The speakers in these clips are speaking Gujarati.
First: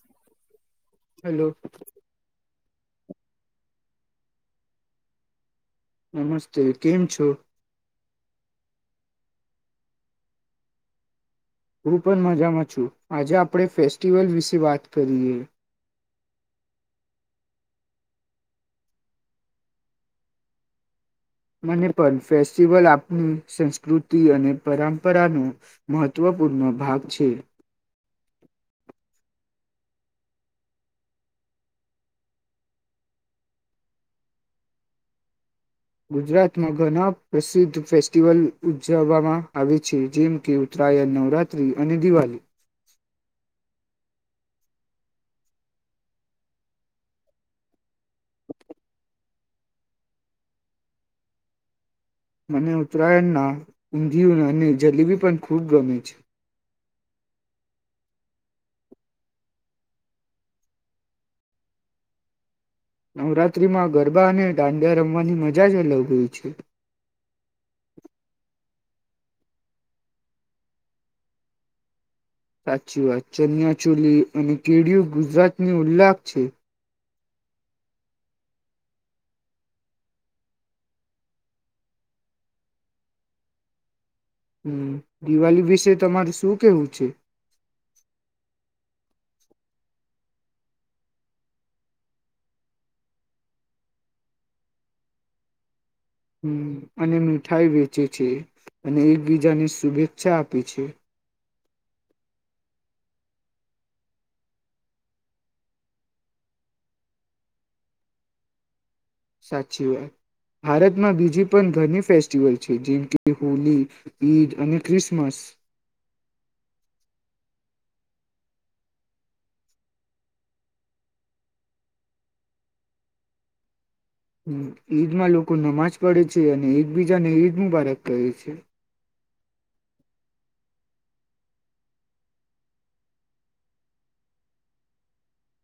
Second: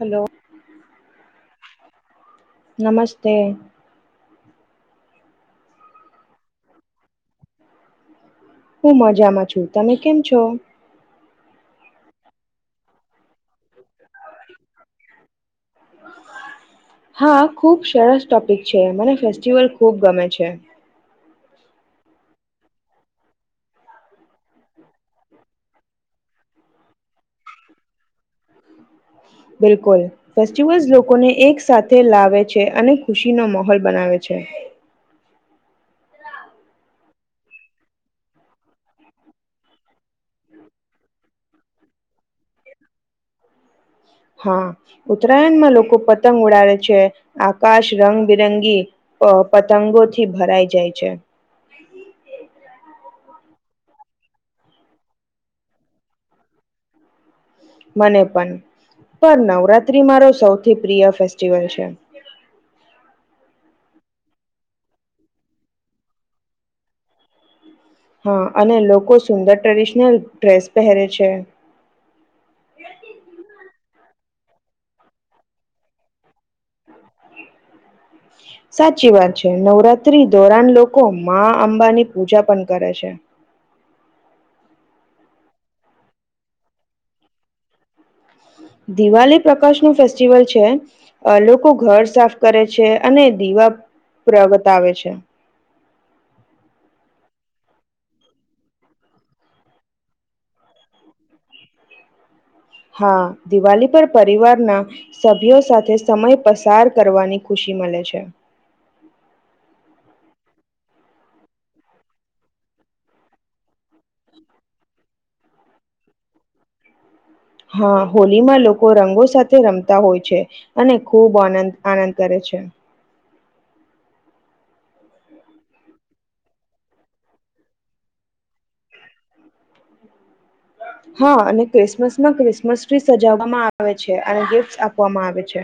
Hello hello. નમસ્તે. નમસ્તે કેમ છો? હું મજામાં છું. તમે કેમ છો? હું પણ મજામાં છું. આજે આપણે ફેસ્ટિવલ વિશે વાત કરીએ. હા ખૂબ સરસ ટોપીક છે મને ફેસ્ટિવલ ખૂબ ગમે છે. મને પણ ફેસ્ટિવલ આપણી સંસ્કૃતિ અને પરંપરાનો મહત્વપૂર્ણ ભાગ છે. બિલકુલ ફેસ્ટિવલ્સ લોકોને એક સાથે લાવે છે અને ખુશી નો મોહોલ બનાવે છે. ગુજરાતમાં ઘણા પ્રસિદ્ધ ફેસ્ટિવલ ઉજવવામા આવે છે જેમ કે ઉતરાયણ, નવરાત્રી અને દિવાલી. હા ઉત્તરાયણમાં લોકો પતંગ ઉડાવે છે. આકાશ રંગબેરંગી અ પતંગોથી ભરાઈ જાય છે. મને ઉત્તરાયણના ઊંધિયુ અને જલેબી પણ ખૂબ ગમે છે. મને પણ પણ નવરાત્રી મારો સૌથી પ્રિય ફેસ્ટિવલ છે. નવરાત્રીમાં ગરબા અને દાંડિયા રમવાની મજા જ અલગ હોય છે. હા અને લોકો સુંદર ટ્રેડિશનલ ડ્રેસ પહેરે છે. સાચી વાત ચનિયા ચોલી અને કેડિયુ ગુજરાતની ઉલ્લાખ છે. સાચી વાત છે. નવરાત્રી ધોરાણ લોકો માં અંબાની પૂજા પણ કરે છે. હમમ. દિવાળી વિશે તમારે શું કેવું છે? દિવાળી પ્રકાશ નું ફેસ્ટિવલ છે અ લોકો ઘર સાફ કરે છે અને દીવા પ્રગટાવે છે. હમમ અને મીઠાઈ વેચે છે અને એકબીજાને શુભેચ્છા આપે છે. હા દિવાળી પર પરિવારના સભ્યો સાથે સમય પસાર કરવાની ખુશી મલે છે. સાચી વાત. ભારતમાં બીજી પણ ઘણી ફેસ્ટિવલ છે જેમ કે હોલી, ઈદ અને ક્રિસમસ. હા હોલીમાં લોકો રંગો સાથે રમતા હોય છે અને ખૂબ આનંદ આનંદ કરે છે. હમમ ઈદમાં લોકો નમાજ પડે છે અને એકબીજાને ઈદ મુબારક કહે છે. હા અને ક્રિસમસમાં ક્રિસમસ ટ્રી સજવવામાં આવે છે અને ગિફ્ટ આપવામાં આવે છે.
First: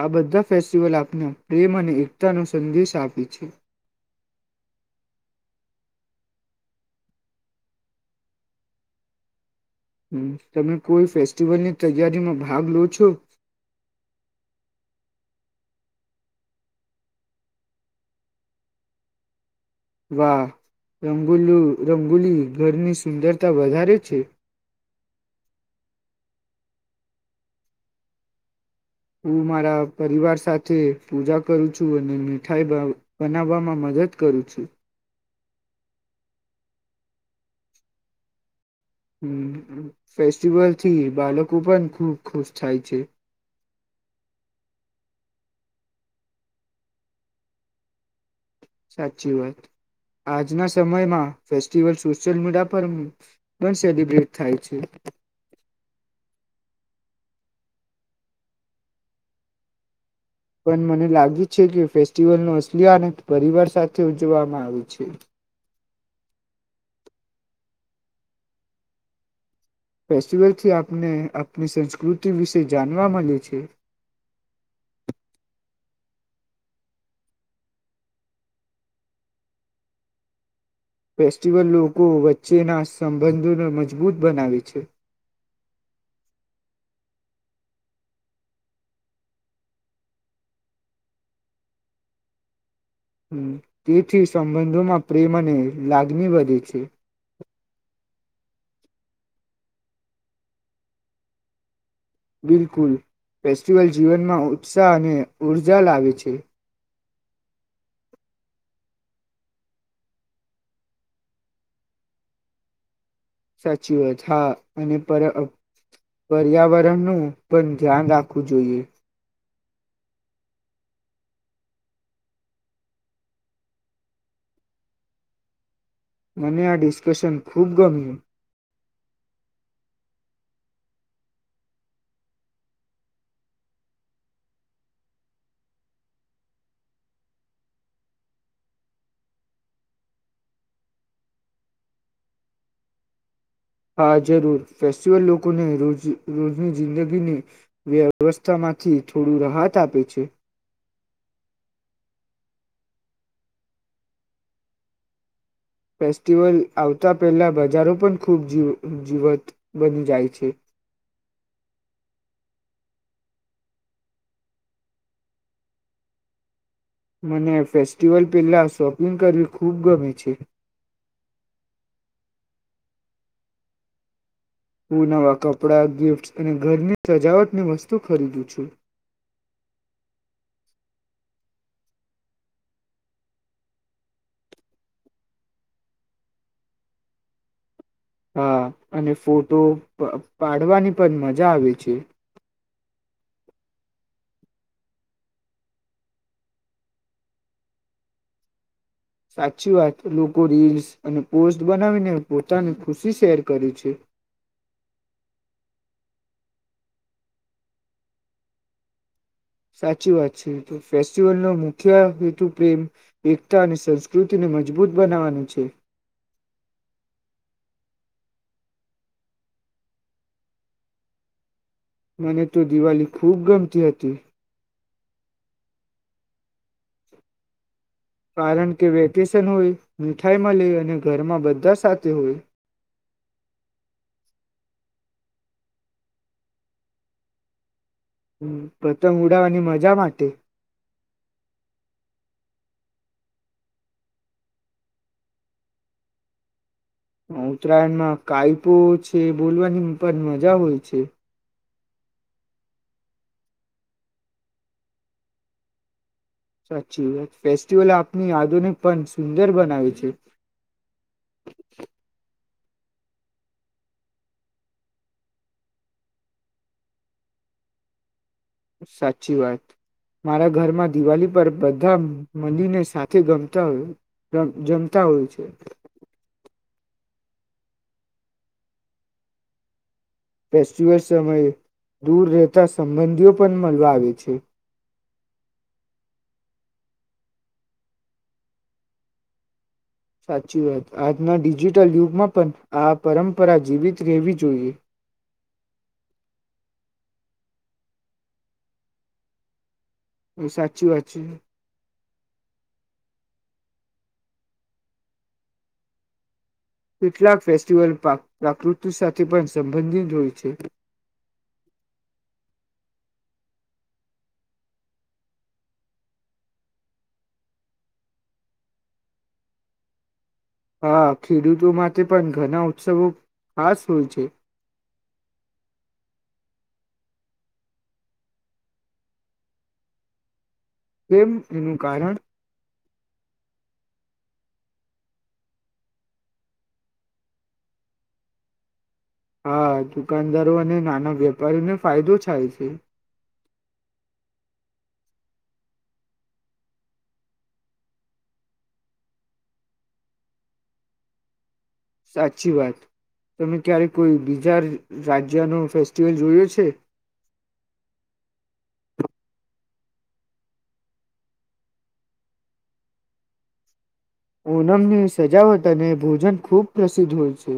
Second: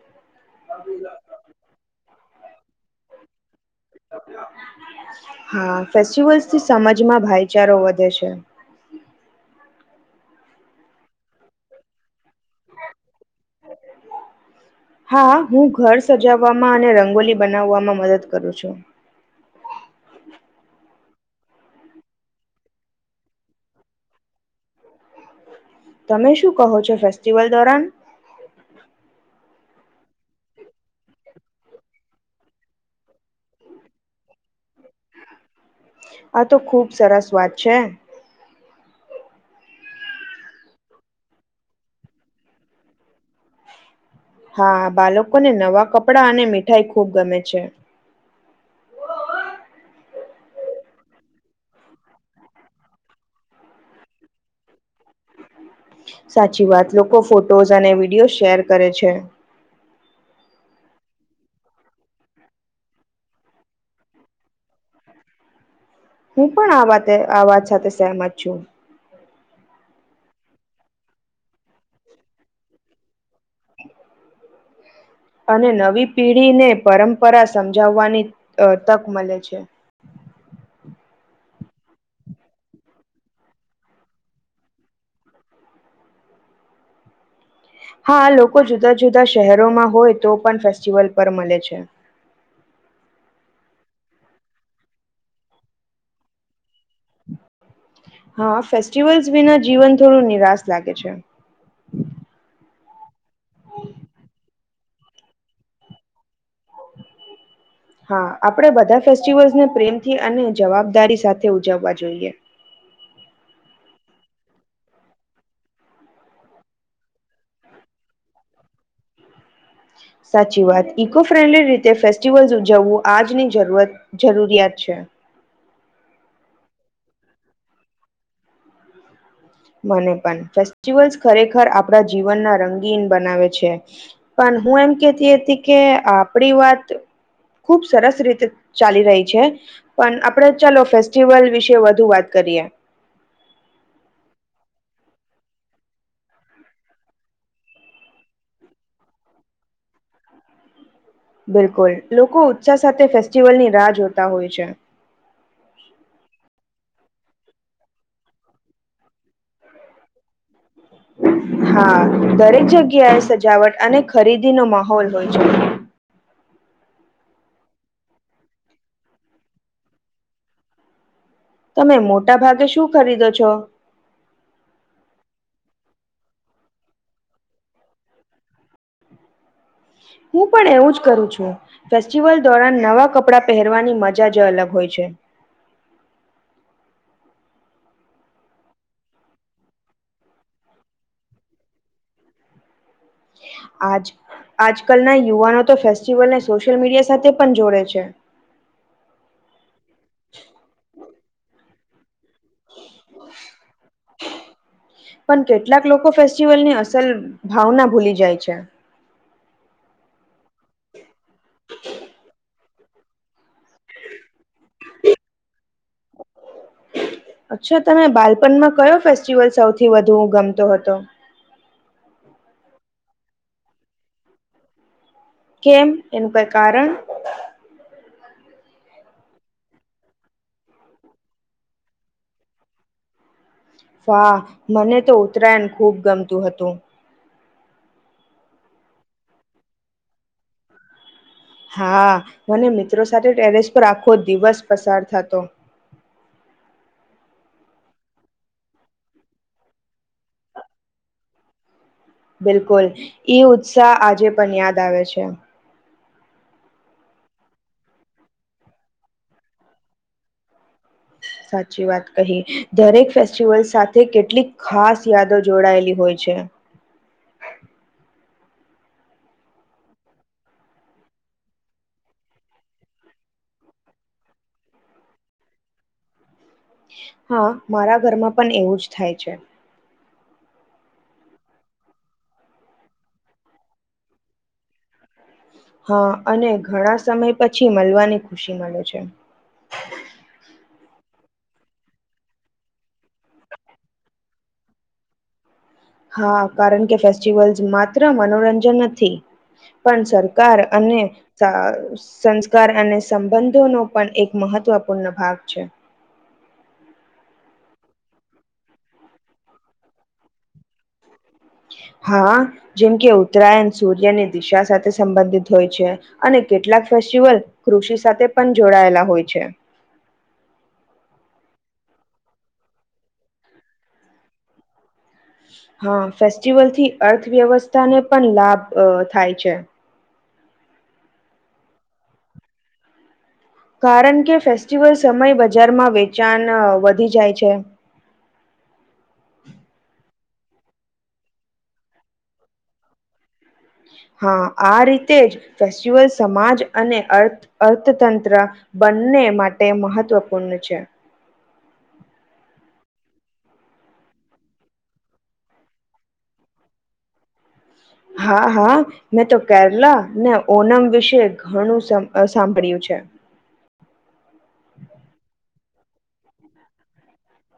આ બધા ફેસ્ટિવલ આપના પ્રેમ અને એક ન સંદેશ આપે છે હા ફેસ્ટિવલ્સથી સમજમાં ભાઈચારો વધે છે હ તમે કોઈ ફેસ્ટિવલ ની તૈયારીમાં ભાગલો છો હા હું ઘર સજાવવામાં અને રંગોલી બનાવવામાં મદદ કરું છું રંગો રંગોલી ઘરની સુંદરતા વધારે છે તમે શું કહો છો ફેસ્ટિવલ દોરન હું મારા પરિવાર સાથે પૂજા કરું છું અને મીઠાઈ બનાવવામાં મદદ કરું છું આ તો ખુબ સરસ વાત છે ફેસ્ટિવલથી બાળકો પણ ખૂબ ખુશ થાય છે હા બાળકોને નવા કપડાં અને મીઠાઈ ખૂબ ગમે છે સાચી વાત આજના સમયમાં ફેસ્ટિવલ સોશિયલ મીડિયા પર પણ સેલિબ્રેટ થાય છે સાચી વાત લોકો ફોટોઝ અને વિડિયોઝ શેર કરે છે પણ મને લાગે છે કે ફેસ્ટિવલનો અસલી આનંદ પરિવાર સાથે ઉજવામાં આવે છે હું પણ આ વાતે આવાત સાથે સહેમત છું ફેસ્ટિવલથી આપને આપની સંસ્કૃતિ વિશે જાણવા મળે છે અને નવી પેઢીને પરંપરા સમજાવવાની તક મળે છે ફેસ્ટિવલ લોકો વચ્ચેના સંબંધોને મજબૂત બનાવે છે હા લોકો જુદા જુદા શહેરોમાં હોય તો પણ ફેસ્ટિવલ પર મળે છે તેથી સંબંધોમાં પ્રેમ અને લાગણી વધે છે હા ફેસ્ટિવલ્સ વિના જીવન થોડું નિરાશ લાગે છે બિલકુલ ફેસ્ટિવલ જીવનમાં ઉત્સાહ અને ઉર્જા લાવે છે હા આપણે બધા ફેસ્ટિવલ્સને પ્રેમથી અને જવાબદારી સાથે ઉજવવા જોઈએ સાચી વાત હા અને પર પર્યાવરણનું પણ ધ્યાન રાખવું જોઈએ સાચી વાત ઈકો ફ્રેન્ડલી રીતે ફેસ્ટિવલ્સ ઉજવવું આજની જરૂરિયાત છે મને આ ડિસ્કશન ખૂબ ગમ્યું મને પણ ફેસ્ટિવલસ ખરેખર આપણા જીવનના રંગીન બનાવે છે પણ હું એમ કેતી હતી કે આપડી વાત ખુબ સરસ રીતે ચાલી રહી છે પણ આપણે ચાલો ફેસ્ટિવલ વિશે વધુ વાત કરીએ હા જરૂર ફેસ્ટિવલ લોકોને રોજ રોજની જિંદગીની વ્યવસ્થામાંથી થોડું રાહત આપે છે બિલકુલ લોકો ઉત્સાહ સાથે ફેસ્ટિવલની રાહ જોતા હોય છે ફેસ્ટિવલ આવતા પહેલાં બજારો પણ ખૂબ જી જીવત બની જાય છે હા દરેક જગ્યા ક્યાય સજાવટ અને ખરીદીનો માહોલ હોય છે મને ફેસ્ટિવલ પહેલા શોપિંગ કરવી ખૂબ ગમે છે તમે મોટા ભાગે શું ખરીદો છો હું નવા કપડાં ગિફ્ટ્સ અને ઘરની સજાવટની વસ્તુ ખરીદું છું હું પણ એવું જ કરું છું ફેસ્ટિવલ દોરન નવા કપડા પહેરવાની મજા જ અલગ હોય છે હા અને ફોટો પાડવાની પણ મજા આવે છે આજકાલના યુવાનો તો ફેસ્ટિવલને સોશિયલ મીડિયા સાથે પણ જોડે છે સાચી વાત લોકો રીલ્સ અને પોસ્ટ બનાવીને પોતાની ખુશી શેર કરે છે. પણ કેટલાક લોકો ફેસ્ટિવલની અસલ ભાવના ભૂલી જાય છે. સાચી વાત તો ફેસ્ટિવલ નો મુખ્ય હેતુ પ્રેમ એકતા અને સંસ્કૃતિને મજબૂત બનાવવાનું છે. અચ્છા તમે બાલપણમાં કયો ફેસ્ટિવલ સૌથી વધુ ગમતો હતો. મને તો દિવાળી ખૂબ ગમતી હતી. કેમ એનું કાઈ કારણ કારણ કે વેકેશન હોય મીઠાઈ મળી અને ઘરમાં બધા સાથે હોય. વાહ મને તો ઉત્તરાયણ ખૂબ ગમતું હતું. હમ પતંગ ઉડાવવાની મજા માટે હા મને મિત્રો સાથે ટેરેસ પર આખો દિવસ પસાર થાતો ઉત્તરાયણમાં કાયપો છે બોલવાની પણ મજા હોય છે. બિલકુલ ઈ ઉત્સાહ આજે પણ યાદ આવે છે. સાચી વાત ફેસ્ટિવલ આપની આધુનિક પણ સુંદર બનાવે છે. સાચી વાત કહી દરેક ફેસ્ટિવલ સાથે કેટલીક ખાસ યાદો જોડાયેલી હોય છે. સાચી વાત મારા ઘરમાં દિવાળી પર બધા મળીને સાથે ગમતા હોય જમતા હોય છે. હા મારા ઘરમાં પણ એવું જ થાય છે. ફેસ્ટિવલ સમયે દૂર રહેતા સંબંધીઓ પણ મળવા આવે છે. હા અને ઘણા સમય પછી મલવાની ખુશી મળે છે. સાચી વાત આજના ડિજિટલ યુગમાં પણ આ પરંપરા જીવિત રહેવી જોઈએ. હા કારણ કે ફેસ્ટિવલ્સ માત્ર મનોરંજન નથી. પણ સરકાર સાચી અને વાત છે સંસ્કાર અને સંબંધ તો નો પણ એક મહત્વપૂર્ણ ભાગ છે. કેટલાક ફેસ્ટિવલ પ્રાકૃતિ સાથે પણ સંબંધિત હોય છે. હા જેમ કે ઉત્તરાયણ સૂર્યની દિશા સાથે સંબંધિત હોય છે અને કેટલાક ફેસ્ટિવલ કૃષિ સાથે પણ જોડાયેલા હોય છે. હા ખેડૂતો માટે પણ ઘણા ઉત્સવો ખાસ હોય છે. હા ફેસ્ટિવલથી અર્થવ્યવસ્થાને પણ લાભ અ થાય છે. કેમ એનું કારણ કારણ કે ફેસ્ટિવલ સમયે બજારમાં વેચાણ વધી જાય છે. હા દુકાનદારો અને નાના વેપારીને ફાયદો થાય છે. હા આ રીતે જ ફેસ્ટિવલ સમાજ અને અર્થ અર્થતંત્ર બંને માટે મહત્વપૂર્ણ છે. સાચી વાત તમે ક્યારે કોઈ બીજા રાજ્યનો ફેસ્ટિવલ જોયો છે. હા હા મેં તો કેરલા ને ઓનમ વિશે ઘણું સાભ સાંભળ્યું છે. ઓનમ ની સજાવત ત અને ભોજન ખુબ પ્રસિદ્ધ હોય છે.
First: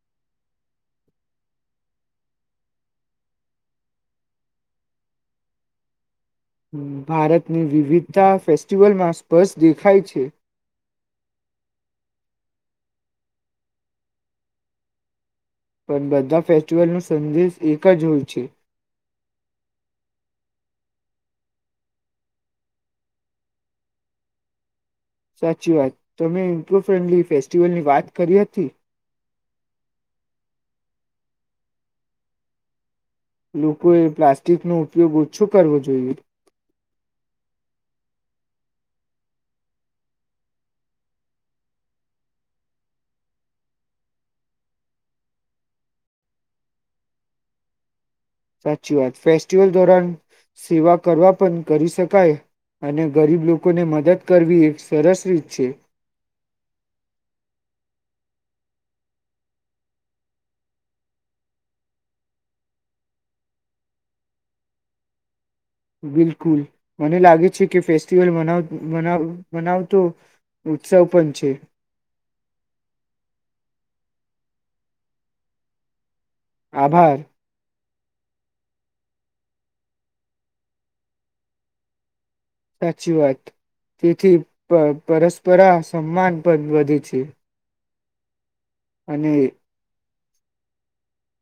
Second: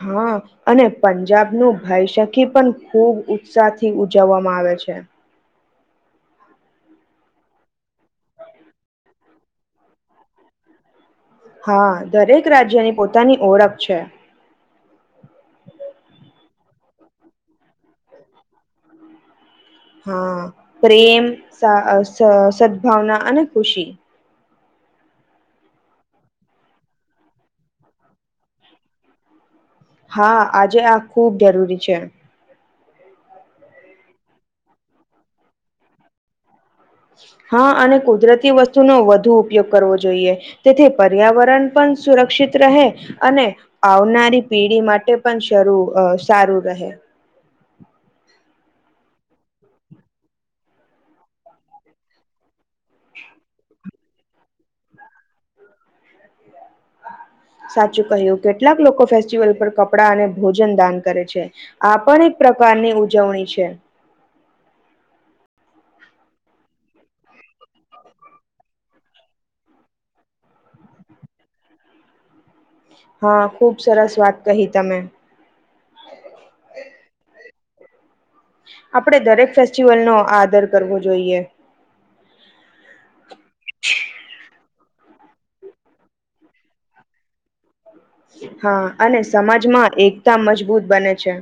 હા અને પંજાબનો ભાઈ સખી પણ ખુબ ઉત્સાહથી ઉજવવામાં આવે છે. ભારતની વિવિધ તા ફેસ્ટીિવલમાં બસ દેખાય છે. હા દરેક રાજ્યની પોતાની ઓળખ છે. પણ બધા ફેસ્ટિવલનો સંદેશ એક જ હોય છે. હા પ્રેમ સા અ સદભાવના અને ખુશી સાચી વાત તમે ઇકો ફ્રેન્ડલી ફેસ્ટિવલની વાત કરી હતી. હા આજે આ ખુબ જરૂરી છે. લોકોએ પ્લાસ્ટિકનો ઉપયોગ ઓછો કરવો જોઈએ. હા અને કુદરતી વસ્તુનો વધુ ઉપયોગ કરવો જોઈએ તેથી પર્યાવરણ પણ સુરક્ષિત રહે અને આવનારી પેઢી માટે પણ શરૂ આ સારું રહે સાચી વાત ફેસ્ટિવલ દોરન સેવા કરવા પણ કરી શકાય અને ગરીબ લોકોને મદદ કરવી એક સરસ રીત છે. સાચું કહ્યું કેટલાક લોકો ફેસ્ટિવલ પર કપડાં અને ભોજન દાન કરે છે આ પણ એક પ્રકારની ઉજવણી છે. બિલકુલ મને લાગે છે કે ફેસ્ટિવલ મનાવ-મનાવ-મનાવતો ઉત્સવ પણ છે. હા, ખુબ સરસ વાત કહી તમે. આભાર. આપણેે દરેક ફેસ્ટિવલ નો આદર કરવો જોઈએ. સાચી વાત તેથી પ અહ પરસ્પરા સન્માન પણ વધે છે. હા અને સમાજમાં એક તા મજબૂત બને છે.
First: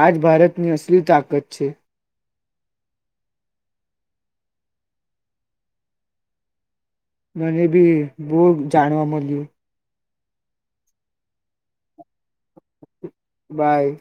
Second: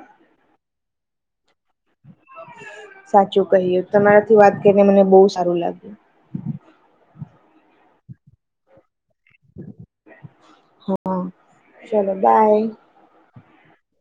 આજ ભારતની અસલી તાકાત છે. સાચું કહ્યું તમારાથી વાત કરીને મને બહુ સારું લાગ્યું. મને બી બહુ જાણવા મલ લ્યુ. હા, ચાલો બાય. બાય.